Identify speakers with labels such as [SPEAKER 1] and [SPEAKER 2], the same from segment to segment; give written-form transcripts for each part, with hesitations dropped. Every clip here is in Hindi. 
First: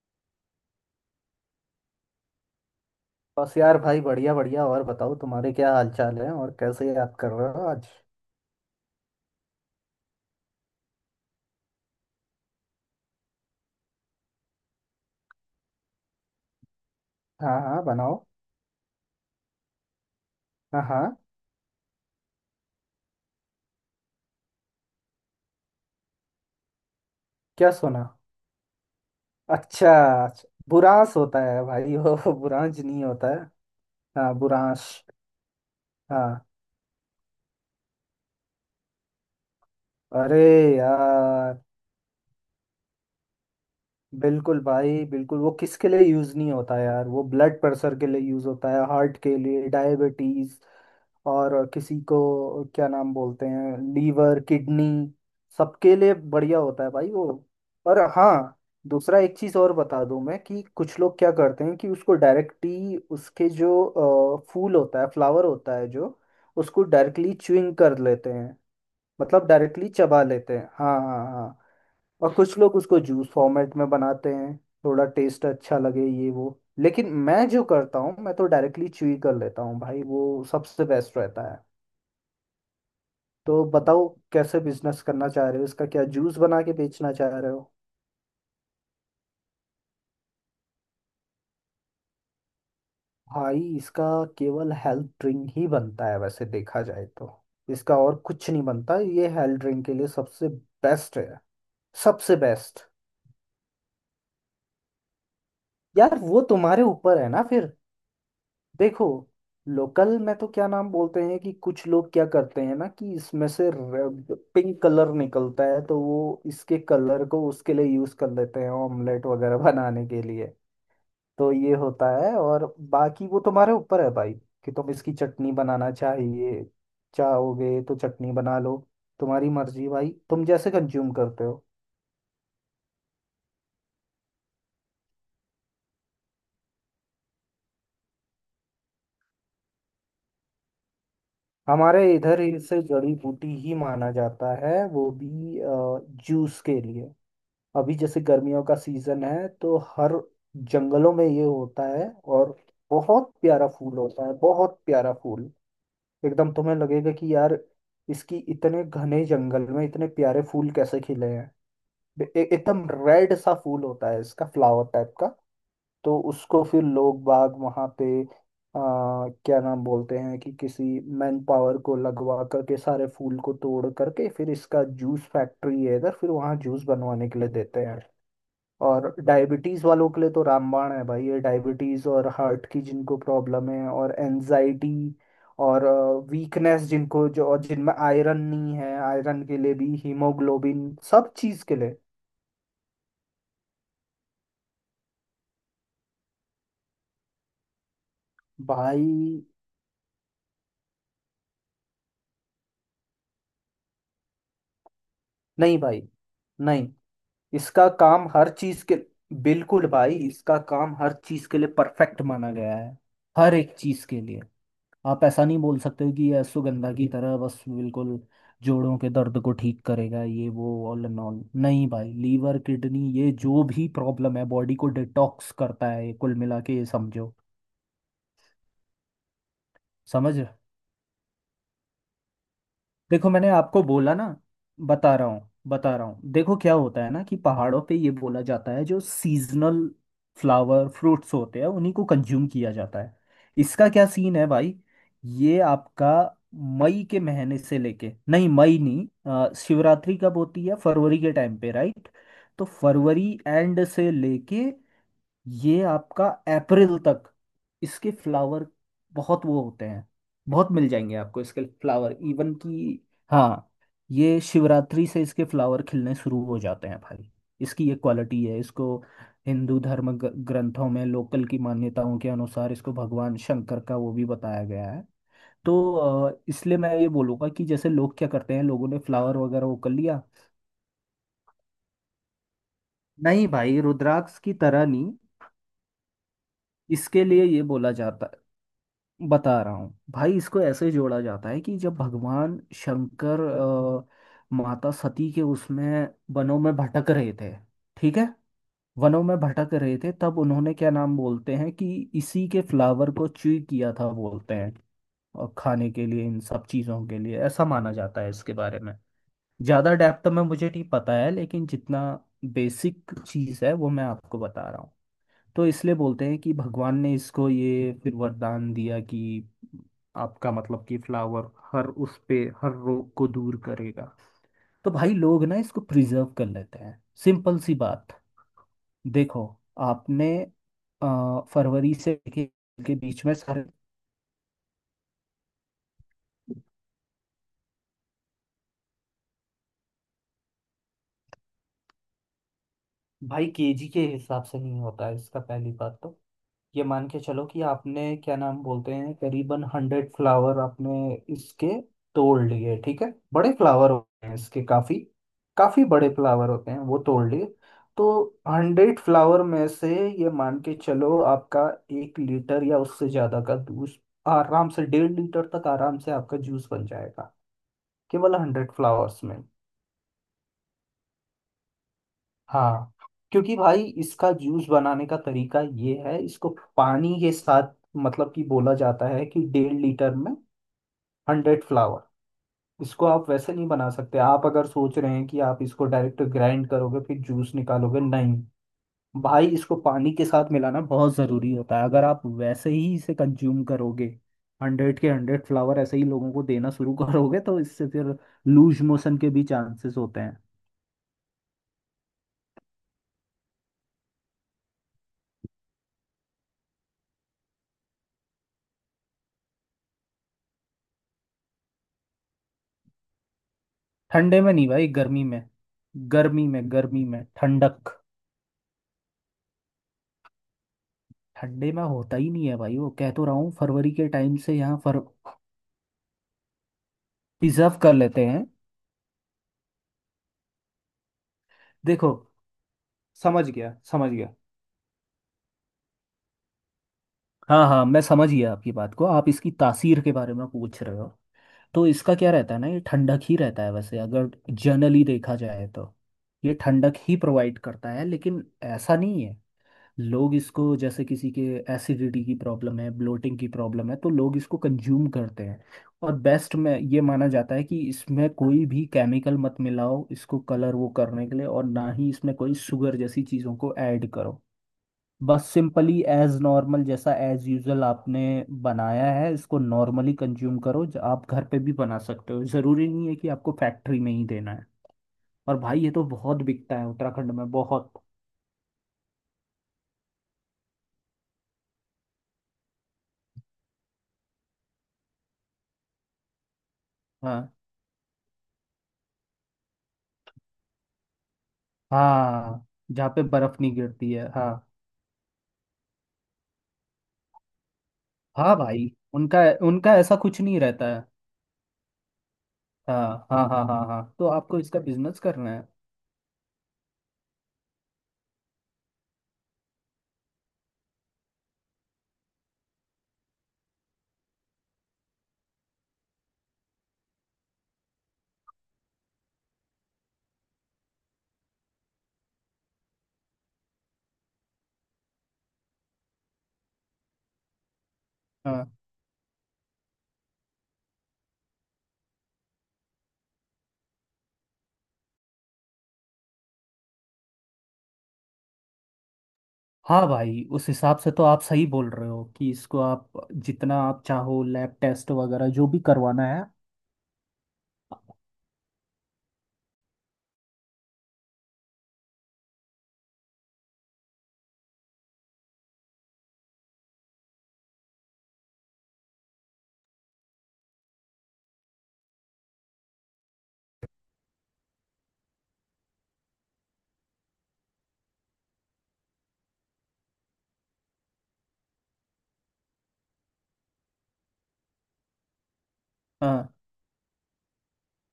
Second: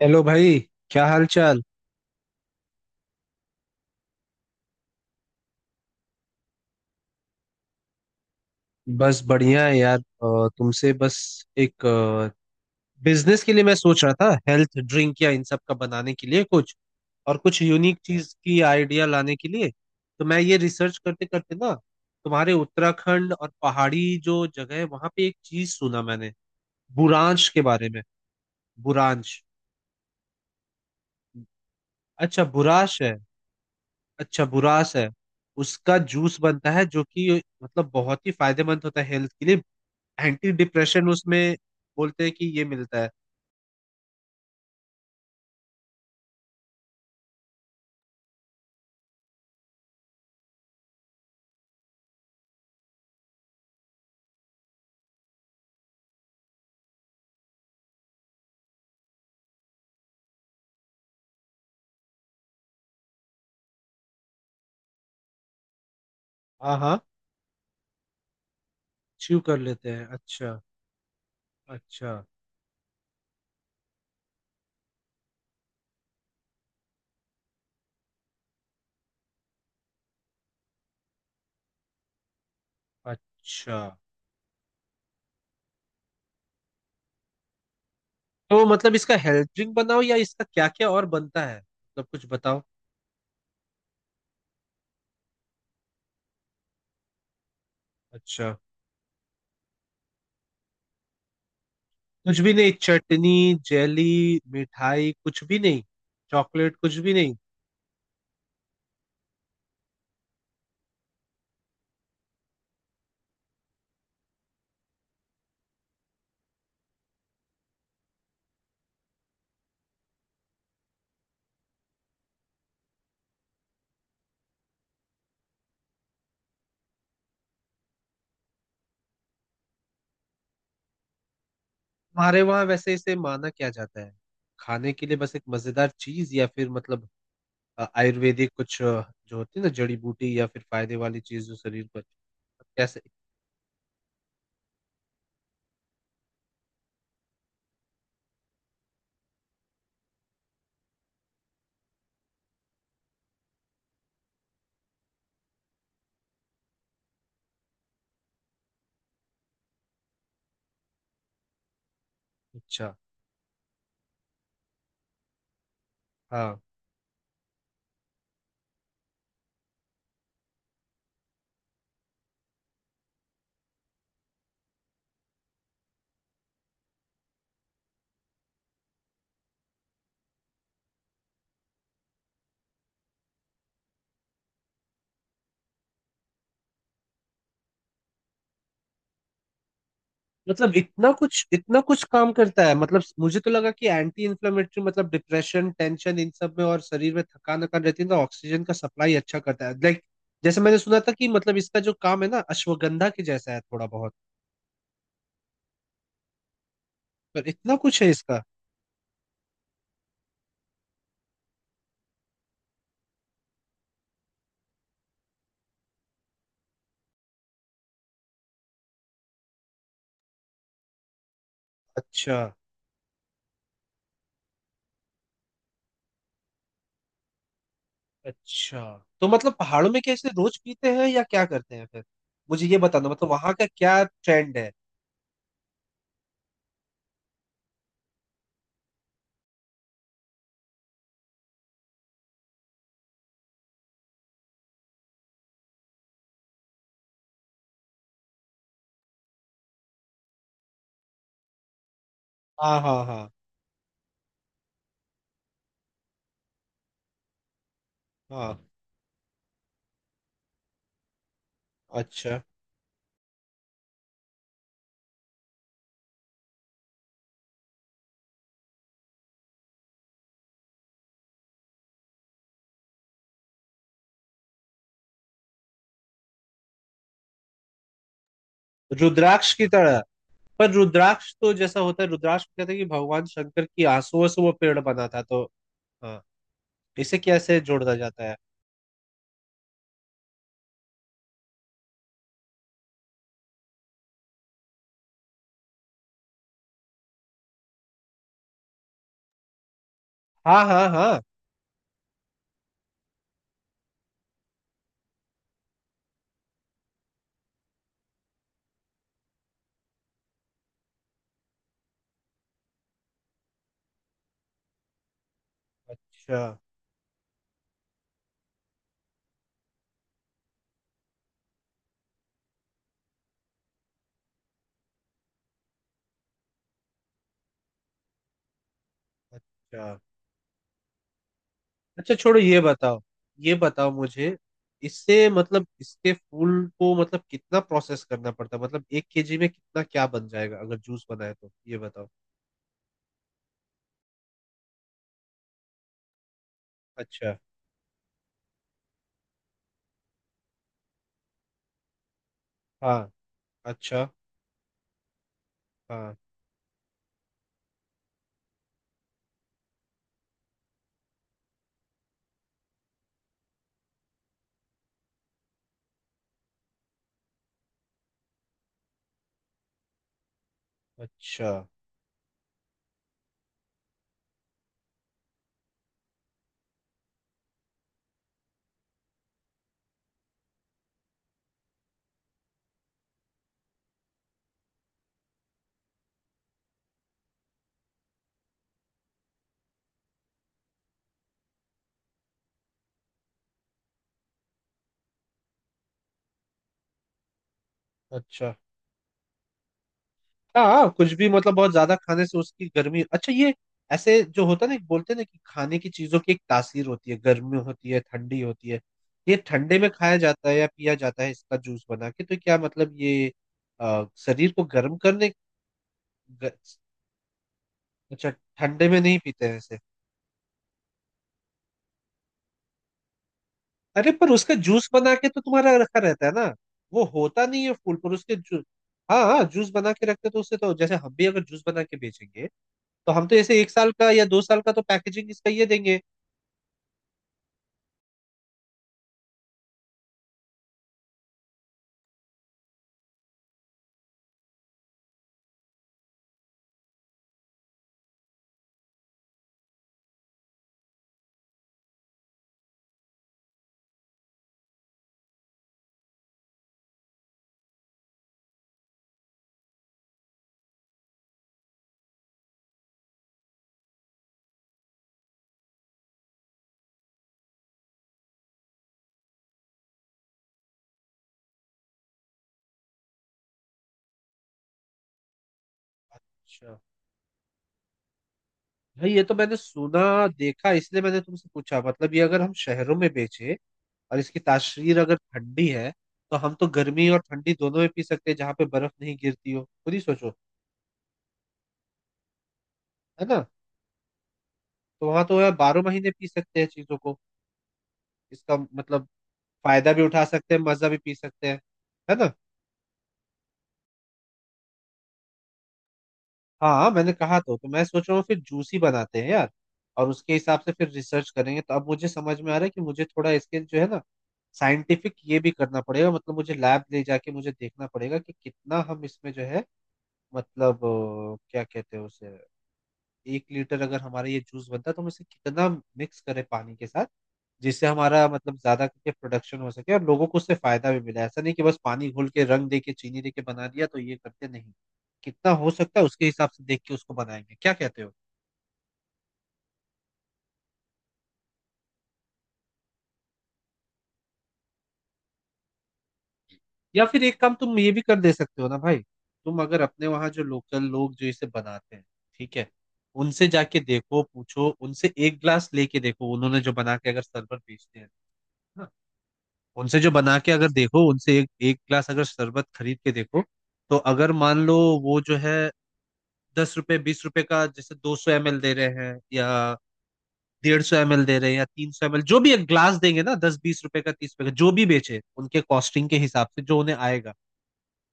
[SPEAKER 1] हेलो भाई। क्या हाल चाल।
[SPEAKER 2] बस यार भाई बढ़िया बढ़िया। और बताओ तुम्हारे क्या हालचाल है, और कैसे याद कर रहे हो आज।
[SPEAKER 1] बस बढ़िया है यार। तुमसे बस एक बिजनेस के लिए मैं सोच रहा था, हेल्थ ड्रिंक या इन सब का बनाने के लिए कुछ, और
[SPEAKER 2] हाँ
[SPEAKER 1] कुछ
[SPEAKER 2] हाँ,
[SPEAKER 1] यूनिक
[SPEAKER 2] बनाओ।
[SPEAKER 1] चीज की आइडिया लाने के लिए। तो मैं ये
[SPEAKER 2] हाँ
[SPEAKER 1] रिसर्च
[SPEAKER 2] हाँ।
[SPEAKER 1] करते करते ना, तुम्हारे उत्तराखंड और पहाड़ी जो जगह है वहां पे एक चीज सुना मैंने, बुरांश के
[SPEAKER 2] क्या
[SPEAKER 1] बारे में।
[SPEAKER 2] सुना?
[SPEAKER 1] बुरांश।
[SPEAKER 2] अच्छा। अच्छा, बुरांस होता है भाई वो
[SPEAKER 1] अच्छा
[SPEAKER 2] बुरांस
[SPEAKER 1] बुराश
[SPEAKER 2] नहीं
[SPEAKER 1] है।
[SPEAKER 2] होता है। हाँ,
[SPEAKER 1] अच्छा
[SPEAKER 2] बुरांस।
[SPEAKER 1] बुराश है। उसका जूस
[SPEAKER 2] हाँ।
[SPEAKER 1] बनता है जो कि मतलब बहुत ही फायदेमंद होता है हेल्थ के लिए।
[SPEAKER 2] अरे।
[SPEAKER 1] एंटी डिप्रेशन
[SPEAKER 2] यार।
[SPEAKER 1] उसमें बोलते हैं कि ये मिलता है।
[SPEAKER 2] बिल्कुल भाई बिल्कुल, वो किसके लिए यूज नहीं होता यार, वो ब्लड प्रेशर के लिए यूज होता है, हार्ट के लिए, डायबिटीज, और किसी को क्या नाम बोलते हैं, लीवर किडनी, सबके लिए बढ़िया होता है भाई वो। और हाँ, दूसरा एक चीज और बता दूं मैं कि कुछ लोग क्या करते हैं कि उसको डायरेक्टली उसके जो फूल होता है, फ्लावर होता है, जो
[SPEAKER 1] हाँ
[SPEAKER 2] उसको
[SPEAKER 1] हाँ।
[SPEAKER 2] डायरेक्टली च्युइंग कर लेते हैं।
[SPEAKER 1] च्यू
[SPEAKER 2] मतलब
[SPEAKER 1] कर
[SPEAKER 2] डायरेक्टली
[SPEAKER 1] लेते हैं।
[SPEAKER 2] चबा लेते
[SPEAKER 1] अच्छा।
[SPEAKER 2] हैं। हाँ हाँ हाँ।
[SPEAKER 1] अच्छा।
[SPEAKER 2] और कुछ लोग उसको जूस फॉर्मेट में बनाते हैं। थोड़ा टेस्ट अच्छा लगे ये वो, लेकिन मैं जो करता हूँ, मैं तो डायरेक्टली च्यूई कर लेता हूँ भाई, वो सबसे बेस्ट रहता है। तो
[SPEAKER 1] अच्छा,
[SPEAKER 2] बताओ कैसे बिजनेस करना चाह रहे हो इसका? क्या जूस बना के बेचना चाह रहे हो?
[SPEAKER 1] तो मतलब इसका हेल्थ ड्रिंक बनाओ या इसका क्या क्या और बनता है, मतलब कुछ बताओ।
[SPEAKER 2] भाई इसका केवल हेल्थ ड्रिंक ही बनता है, वैसे देखा जाए तो। इसका और कुछ
[SPEAKER 1] अच्छा।
[SPEAKER 2] नहीं बनता, ये हेल्थ ड्रिंक के लिए सबसे बेस्ट है। सबसे
[SPEAKER 1] कुछ भी नहीं?
[SPEAKER 2] बेस्ट।
[SPEAKER 1] चटनी, जेली, मिठाई कुछ भी नहीं?
[SPEAKER 2] यार वो
[SPEAKER 1] चॉकलेट
[SPEAKER 2] तुम्हारे
[SPEAKER 1] कुछ भी
[SPEAKER 2] ऊपर है
[SPEAKER 1] नहीं?
[SPEAKER 2] ना फिर। देखो, लोकल में तो क्या नाम बोलते हैं कि कुछ लोग क्या करते हैं ना कि इसमें से रेड पिंक कलर निकलता है, तो वो इसके कलर को उसके लिए यूज कर लेते हैं, ऑमलेट वगैरह बनाने के लिए। तो ये होता है। और बाकी वो तुम्हारे ऊपर है भाई कि तुम इसकी चटनी बनाना चाहिए। चाहोगे तो चटनी बना लो, तुम्हारी मर्जी भाई, तुम जैसे कंज्यूम करते हो।
[SPEAKER 1] हमारे वहाँ वैसे इसे माना क्या जाता है? खाने के लिए बस एक मजेदार चीज, या फिर मतलब आयुर्वेदिक कुछ, जो होती है ना, जड़ी बूटी, या फिर फायदे वाली चीज जो शरीर पर।
[SPEAKER 2] हमारे इधर इसे
[SPEAKER 1] कैसे?
[SPEAKER 2] जड़ी बूटी ही माना जाता है वो भी, जूस के लिए। अभी जैसे गर्मियों का सीजन है, तो हर जंगलों में ये होता है। और बहुत प्यारा फूल होता है, बहुत प्यारा फूल। एकदम तुम्हें लगेगा कि यार, इसकी इतने घने जंगल में इतने प्यारे फूल कैसे खिले हैं। एकदम
[SPEAKER 1] अच्छा।
[SPEAKER 2] रेड सा फूल होता है इसका, फ्लावर टाइप का। तो
[SPEAKER 1] हाँ।
[SPEAKER 2] उसको फिर लोग बाग वहाँ पे क्या नाम बोलते हैं कि किसी मैन पावर को लगवा करके सारे फूल को तोड़ करके, फिर इसका जूस फैक्ट्री है इधर, फिर वहाँ जूस बनवाने के लिए देते हैं। और डायबिटीज़ वालों के लिए तो रामबाण है भाई ये। डायबिटीज़ और हार्ट की जिनको प्रॉब्लम है, और एनजाइटी, और वीकनेस जिनको, जो और जिनमें आयरन नहीं है, आयरन के लिए भी,
[SPEAKER 1] मतलब
[SPEAKER 2] हीमोग्लोबिन, सब चीज़ के
[SPEAKER 1] इतना
[SPEAKER 2] लिए।
[SPEAKER 1] कुछ काम करता है? मतलब मुझे तो लगा कि एंटी इन्फ्लेमेटरी, मतलब डिप्रेशन, टेंशन इन सब में, और शरीर में थकान वकान रहती है तो ऑक्सीजन का
[SPEAKER 2] भाई
[SPEAKER 1] सप्लाई अच्छा करता है, लाइक जैसे मैंने सुना था कि मतलब इसका जो काम है ना, अश्वगंधा के जैसा है थोड़ा बहुत,
[SPEAKER 2] नहीं भाई नहीं।
[SPEAKER 1] पर इतना
[SPEAKER 2] इसका
[SPEAKER 1] कुछ है
[SPEAKER 2] काम
[SPEAKER 1] इसका?
[SPEAKER 2] हर चीज़ के, बिल्कुल भाई इसका काम हर चीज़ के लिए परफेक्ट माना गया है। हर एक चीज़ के लिए। आप ऐसा नहीं बोल सकते हो कि यह सुगंधा की तरह बस बिल्कुल जोड़ों के दर्द को ठीक करेगा ये वो। All and all. नहीं भाई,
[SPEAKER 1] अच्छा।
[SPEAKER 2] लीवर किडनी ये जो भी प्रॉब्लम है, बॉडी को डिटॉक्स करता है ये, कुल मिला के ये समझो।
[SPEAKER 1] अच्छा, तो मतलब पहाड़ों में कैसे
[SPEAKER 2] समझ।
[SPEAKER 1] रोज पीते हैं या क्या करते हैं फिर? मुझे ये बताना, मतलब
[SPEAKER 2] देखो मैंने
[SPEAKER 1] वहां का
[SPEAKER 2] आपको
[SPEAKER 1] क्या
[SPEAKER 2] बोला ना,
[SPEAKER 1] ट्रेंड है?
[SPEAKER 2] बता रहा हूँ बता रहा हूँ। देखो क्या होता है ना कि पहाड़ों पे ये बोला जाता है, जो सीजनल फ्लावर फ्रूट्स होते हैं उन्हीं को कंज्यूम किया जाता है। इसका क्या सीन है भाई, ये आपका मई के महीने से लेके, नहीं मई नहीं, शिवरात्रि कब होती है, फरवरी के टाइम पे, राइट। तो
[SPEAKER 1] हाँ हाँ हाँ
[SPEAKER 2] फरवरी एंड से लेके ये आपका अप्रैल तक इसके
[SPEAKER 1] हाँ।
[SPEAKER 2] फ्लावर बहुत वो होते हैं, बहुत मिल जाएंगे आपको इसके फ्लावर,
[SPEAKER 1] अच्छा।
[SPEAKER 2] इवन कि हाँ, ये शिवरात्रि से इसके फ्लावर खिलने शुरू हो जाते हैं भाई। इसकी ये क्वालिटी है। इसको हिंदू धर्म ग्रंथों में लोकल की मान्यताओं के अनुसार इसको भगवान शंकर का वो भी बताया गया है। तो इसलिए मैं ये बोलूँगा कि जैसे लोग क्या करते हैं, लोगों ने फ्लावर
[SPEAKER 1] रुद्राक्ष की
[SPEAKER 2] वगैरह वो कर
[SPEAKER 1] तरह?
[SPEAKER 2] लिया।
[SPEAKER 1] पर रुद्राक्ष तो जैसा होता है, रुद्राक्ष में कहते हैं कि भगवान
[SPEAKER 2] नहीं
[SPEAKER 1] शंकर
[SPEAKER 2] भाई,
[SPEAKER 1] की आंसुओं
[SPEAKER 2] रुद्राक्ष
[SPEAKER 1] से वो
[SPEAKER 2] की
[SPEAKER 1] पेड़
[SPEAKER 2] तरह
[SPEAKER 1] बना
[SPEAKER 2] नहीं।
[SPEAKER 1] था तो। हाँ। इसे
[SPEAKER 2] इसके लिए
[SPEAKER 1] कैसे
[SPEAKER 2] ये बोला
[SPEAKER 1] जोड़ा जाता
[SPEAKER 2] जाता,
[SPEAKER 1] है?
[SPEAKER 2] बता रहा हूँ भाई, इसको ऐसे जोड़ा जाता है कि जब भगवान शंकर माता सती के उसमें वनों में भटक रहे थे, ठीक है, वनों में भटक रहे थे, तब
[SPEAKER 1] हाँ
[SPEAKER 2] उन्होंने
[SPEAKER 1] हाँ
[SPEAKER 2] क्या नाम
[SPEAKER 1] हाँ।
[SPEAKER 2] बोलते हैं कि इसी के फ्लावर को च्यूई किया था, बोलते हैं। और खाने के लिए इन सब चीज़ों के लिए ऐसा माना जाता है। इसके बारे में ज़्यादा डेप्थ में मुझे नहीं पता है, लेकिन जितना बेसिक चीज़ है वो मैं आपको बता रहा हूँ। तो इसलिए बोलते हैं
[SPEAKER 1] अच्छा।
[SPEAKER 2] कि भगवान ने इसको ये फिर वरदान दिया कि आपका मतलब कि फ्लावर हर उस पे हर रोग को दूर करेगा। तो भाई लोग ना इसको प्रिजर्व कर लेते हैं, सिंपल सी बात। देखो,
[SPEAKER 1] अच्छा।
[SPEAKER 2] आपने फरवरी
[SPEAKER 1] अच्छा
[SPEAKER 2] से
[SPEAKER 1] छोड़ो, ये
[SPEAKER 2] के
[SPEAKER 1] बताओ।
[SPEAKER 2] बीच में
[SPEAKER 1] ये
[SPEAKER 2] सारे,
[SPEAKER 1] बताओ मुझे, इससे मतलब इसके फूल को मतलब कितना प्रोसेस करना पड़ता है, मतलब 1 केजी में कितना क्या बन जाएगा अगर जूस बनाए, तो ये बताओ।
[SPEAKER 2] भाई केजी के हिसाब से नहीं होता है इसका, पहली बात तो। ये मान के
[SPEAKER 1] अच्छा।
[SPEAKER 2] चलो कि आपने क्या नाम बोलते हैं, करीबन 100 फ्लावर आपने इसके तोड़ लिए, ठीक
[SPEAKER 1] हाँ।
[SPEAKER 2] है? बड़े फ्लावर
[SPEAKER 1] अच्छा।
[SPEAKER 2] होते हैं इसके, काफी काफी बड़े
[SPEAKER 1] हाँ।
[SPEAKER 2] फ्लावर होते हैं, वो तोड़ लिए। तो 100 फ्लावर में से ये मान के चलो आपका 1 लीटर या उससे ज्यादा का जूस, आराम से 1.5 लीटर तक आराम से आपका जूस बन जाएगा, केवल 100 फ्लावर्स में।
[SPEAKER 1] अच्छा।
[SPEAKER 2] हाँ। क्योंकि भाई इसका जूस बनाने का तरीका ये है, इसको पानी के साथ, मतलब कि बोला जाता है कि 1.5 लीटर में 100 फ्लावर। इसको आप वैसे नहीं बना सकते। आप अगर सोच रहे हैं कि आप इसको डायरेक्ट ग्राइंड करोगे फिर जूस निकालोगे, नहीं भाई, इसको पानी के साथ मिलाना बहुत ज़रूरी होता है। अगर आप वैसे ही इसे कंज्यूम करोगे, 100 के 100 फ्लावर ऐसे ही लोगों को देना शुरू करोगे, तो इससे फिर
[SPEAKER 1] अच्छा।
[SPEAKER 2] लूज मोशन के भी चांसेस होते हैं।
[SPEAKER 1] हाँ हाँ, कुछ भी मतलब बहुत ज्यादा खाने से उसकी गर्मी। अच्छा, ये ऐसे जो होता है ना, बोलते हैं ना कि खाने की चीजों की एक तासीर होती है, गर्मी होती है, ठंडी होती है। ये ठंडे में खाया जाता है या पिया जाता है इसका जूस बना के, तो क्या मतलब ये
[SPEAKER 2] ठंडे
[SPEAKER 1] शरीर
[SPEAKER 2] में
[SPEAKER 1] को
[SPEAKER 2] नहीं भाई,
[SPEAKER 1] गर्म
[SPEAKER 2] गर्मी
[SPEAKER 1] करने?
[SPEAKER 2] में। गर्मी
[SPEAKER 1] ग-
[SPEAKER 2] में, गर्मी में ठंडक।
[SPEAKER 1] अच्छा। ठंडे में नहीं पीते हैं इसे?
[SPEAKER 2] ठंडे में होता ही नहीं है भाई वो, कह तो रहा हूँ फरवरी के
[SPEAKER 1] अरे, पर
[SPEAKER 2] टाइम
[SPEAKER 1] उसका
[SPEAKER 2] से यहाँ
[SPEAKER 1] जूस
[SPEAKER 2] फर,
[SPEAKER 1] बना के तो तुम्हारा रखा रहता है ना? वो होता नहीं है
[SPEAKER 2] प्रिजर्व कर
[SPEAKER 1] फूल, पर
[SPEAKER 2] लेते
[SPEAKER 1] उसके
[SPEAKER 2] हैं।
[SPEAKER 1] जू हाँ हाँ, जूस बना के रखते, तो उससे तो, जैसे हम भी अगर जूस बना के
[SPEAKER 2] देखो,
[SPEAKER 1] बेचेंगे, तो हम तो
[SPEAKER 2] समझ
[SPEAKER 1] ऐसे एक
[SPEAKER 2] गया
[SPEAKER 1] साल का
[SPEAKER 2] समझ
[SPEAKER 1] या
[SPEAKER 2] गया,
[SPEAKER 1] 2 साल का तो पैकेजिंग इसका ये देंगे।
[SPEAKER 2] हाँ हाँ मैं समझ गया आपकी बात को, आप इसकी तासीर के बारे में पूछ रहे हो। तो इसका क्या रहता है ना, ये ठंडक ही रहता है वैसे अगर जनरली देखा जाए तो। ये ठंडक ही प्रोवाइड करता है, लेकिन ऐसा नहीं है। लोग इसको, जैसे किसी के एसिडिटी की प्रॉब्लम है, ब्लोटिंग की प्रॉब्लम है, तो लोग इसको कंज्यूम करते हैं। और बेस्ट में ये माना जाता है कि इसमें कोई भी केमिकल मत मिलाओ, इसको कलर वो करने के लिए, और ना ही इसमें कोई शुगर जैसी चीज़ों को ऐड करो। बस सिंपली एज नॉर्मल, जैसा एज यूजल आपने बनाया है, इसको नॉर्मली कंज्यूम करो। आप घर पे भी बना सकते हो, ज़रूरी नहीं है कि आपको फैक्ट्री में ही देना है। और भाई ये तो बहुत
[SPEAKER 1] अच्छा।
[SPEAKER 2] बिकता है उत्तराखंड में, बहुत।
[SPEAKER 1] भाई ये तो मैंने सुना, देखा, इसलिए मैंने तुमसे पूछा। मतलब ये अगर हम शहरों में बेचे, और इसकी तासीर अगर ठंडी है, तो हम तो गर्मी और
[SPEAKER 2] हाँ।
[SPEAKER 1] ठंडी दोनों में पी सकते हैं जहाँ पे बर्फ नहीं गिरती हो, खुद ही सोचो।
[SPEAKER 2] हाँ, जहाँ पे
[SPEAKER 1] है ना?
[SPEAKER 2] बर्फ नहीं गिरती है, हाँ।
[SPEAKER 1] तो वहां तो यार 12 महीने पी सकते हैं चीजों को।
[SPEAKER 2] हाँ
[SPEAKER 1] इसका
[SPEAKER 2] भाई
[SPEAKER 1] मतलब
[SPEAKER 2] उनका,
[SPEAKER 1] फायदा
[SPEAKER 2] उनका
[SPEAKER 1] भी
[SPEAKER 2] ऐसा
[SPEAKER 1] उठा
[SPEAKER 2] कुछ
[SPEAKER 1] सकते
[SPEAKER 2] नहीं
[SPEAKER 1] हैं,
[SPEAKER 2] रहता
[SPEAKER 1] मजा भी
[SPEAKER 2] है।
[SPEAKER 1] पी सकते हैं। है ना?
[SPEAKER 2] हाँ हाँ हाँ हाँ हाँ, तो आपको इसका बिजनेस करना है।
[SPEAKER 1] हाँ हाँ, मैंने कहा तो मैं सोच रहा हूँ फिर जूस ही बनाते हैं यार, और उसके हिसाब से फिर रिसर्च करेंगे। तो अब मुझे समझ में आ रहा है कि मुझे थोड़ा इसके जो है ना, साइंटिफिक ये भी करना पड़ेगा, मतलब मुझे लैब ले जाके मुझे देखना पड़ेगा कि कितना हम इसमें जो है, मतलब क्या कहते हैं उसे, 1 लीटर अगर हमारा ये जूस बनता है तो हम इसे कितना मिक्स करें पानी के साथ, जिससे हमारा मतलब
[SPEAKER 2] हाँ
[SPEAKER 1] ज्यादा करके प्रोडक्शन हो सके और लोगों को उससे फायदा भी मिला। ऐसा नहीं कि बस पानी घोल के, रंग दे के, चीनी दे के बना दिया, तो ये करते नहीं। कितना हो सकता है उसके हिसाब से देख के उसको बनाएंगे, क्या कहते हो?
[SPEAKER 2] हाँ भाई, उस हिसाब से तो आप सही बोल रहे हो कि इसको आप जितना आप चाहो लैब टेस्ट वगैरह जो भी करवाना है।
[SPEAKER 1] या फिर एक काम तुम ये भी कर दे सकते हो ना भाई, तुम अगर अपने वहां जो लोकल लोग जो इसे बनाते हैं, ठीक है, उनसे जाके देखो, पूछो उनसे, एक ग्लास लेके देखो, उन्होंने जो बना के अगर शरबत बेचते हैं ना, उनसे जो बना के अगर देखो, उनसे एक एक ग्लास अगर शरबत खरीद के देखो, तो अगर मान लो वो जो है, 10 रुपए 20 रुपए का जैसे, 200 ML दे रहे हैं, या 150 ML दे रहे हैं, या 300 ML जो भी एक ग्लास देंगे ना, 10-20 रुपए का, 30 रुपए का जो भी बेचे उनके कॉस्टिंग के हिसाब
[SPEAKER 2] हाँ।
[SPEAKER 1] से जो उन्हें आएगा,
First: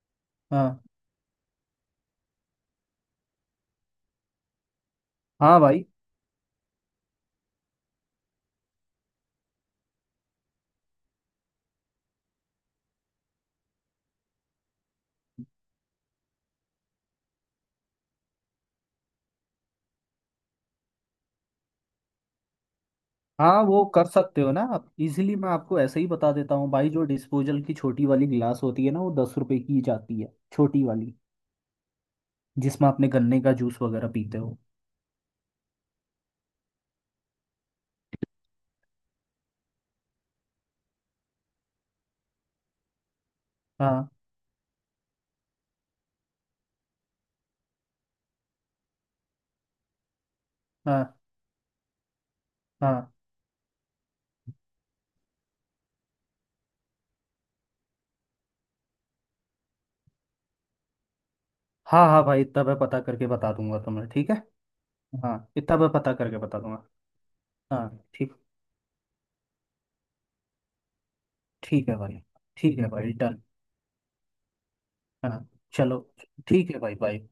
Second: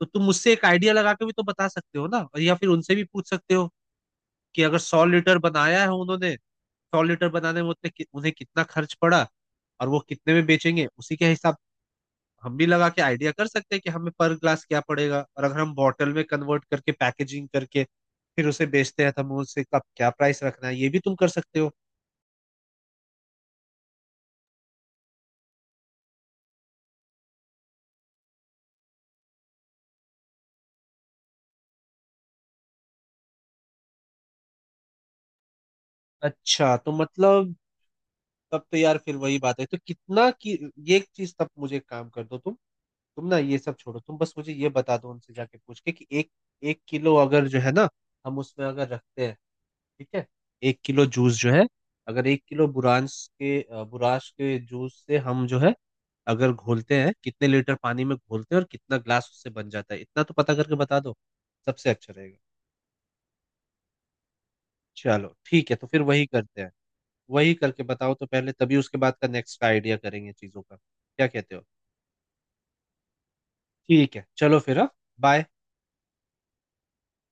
[SPEAKER 1] तो तुम मुझसे एक
[SPEAKER 2] हाँ।
[SPEAKER 1] आइडिया लगा के भी तो बता सकते हो ना, और या फिर उनसे भी पूछ सकते हो कि अगर 100 लीटर
[SPEAKER 2] हाँ
[SPEAKER 1] बनाया
[SPEAKER 2] भाई।
[SPEAKER 1] है उन्होंने, 100 लीटर बनाने में उन्हें कितना खर्च पड़ा, और वो कितने में बेचेंगे, उसी के हिसाब हम भी लगा के आइडिया कर सकते हैं कि हमें पर ग्लास क्या पड़ेगा, और अगर हम बॉटल में कन्वर्ट करके, पैकेजिंग करके फिर उसे बेचते हैं, तो हमें उससे कब क्या प्राइस रखना है, ये भी तुम कर सकते हो।
[SPEAKER 2] हाँ, वो कर सकते हो ना आप इजीली, मैं आपको ऐसे ही बता देता हूँ भाई, जो डिस्पोजल की छोटी वाली गिलास होती है ना, वो 10 रुपए की ही जाती है, छोटी वाली, जिसमें आपने गन्ने का जूस वगैरह पीते हो।
[SPEAKER 1] अच्छा, तो मतलब तब तो यार फिर वही बात है। तो कितना की ये एक चीज, तब मुझे एक काम कर दो तुम। तुम ना ये सब छोड़ो,
[SPEAKER 2] हाँ।
[SPEAKER 1] तुम बस मुझे ये बता दो उनसे जाके पूछ के कि एक 1 किलो अगर जो है ना, हम उसमें अगर रखते हैं, ठीक है, 1 किलो
[SPEAKER 2] हाँ।
[SPEAKER 1] जूस जो है, अगर 1 किलो
[SPEAKER 2] हाँ।
[SPEAKER 1] बुरांश के बुराश के जूस से हम जो है, अगर घोलते हैं कितने लीटर पानी में घोलते हैं और कितना ग्लास उससे बन जाता है, इतना तो पता करके बता दो, सबसे
[SPEAKER 2] हाँ,
[SPEAKER 1] अच्छा
[SPEAKER 2] हाँ
[SPEAKER 1] रहेगा।
[SPEAKER 2] भाई इतना मैं पता करके बता दूंगा तुम्हें, ठीक है।
[SPEAKER 1] चलो
[SPEAKER 2] हाँ,
[SPEAKER 1] ठीक है,
[SPEAKER 2] इतना
[SPEAKER 1] तो
[SPEAKER 2] मैं
[SPEAKER 1] फिर
[SPEAKER 2] पता
[SPEAKER 1] वही
[SPEAKER 2] करके बता
[SPEAKER 1] करते हैं।
[SPEAKER 2] दूंगा।
[SPEAKER 1] वही करके
[SPEAKER 2] हाँ
[SPEAKER 1] बताओ तो
[SPEAKER 2] ठीक।
[SPEAKER 1] पहले, तभी उसके बाद का नेक्स्ट का आइडिया करेंगे चीज़ों का, क्या कहते हो?
[SPEAKER 2] ठीक है भाई। ठीक है भाई, डन।
[SPEAKER 1] ठीक है चलो फिर। हाँ, बाय।
[SPEAKER 2] हाँ। चलो, ठीक है भाई, बाय।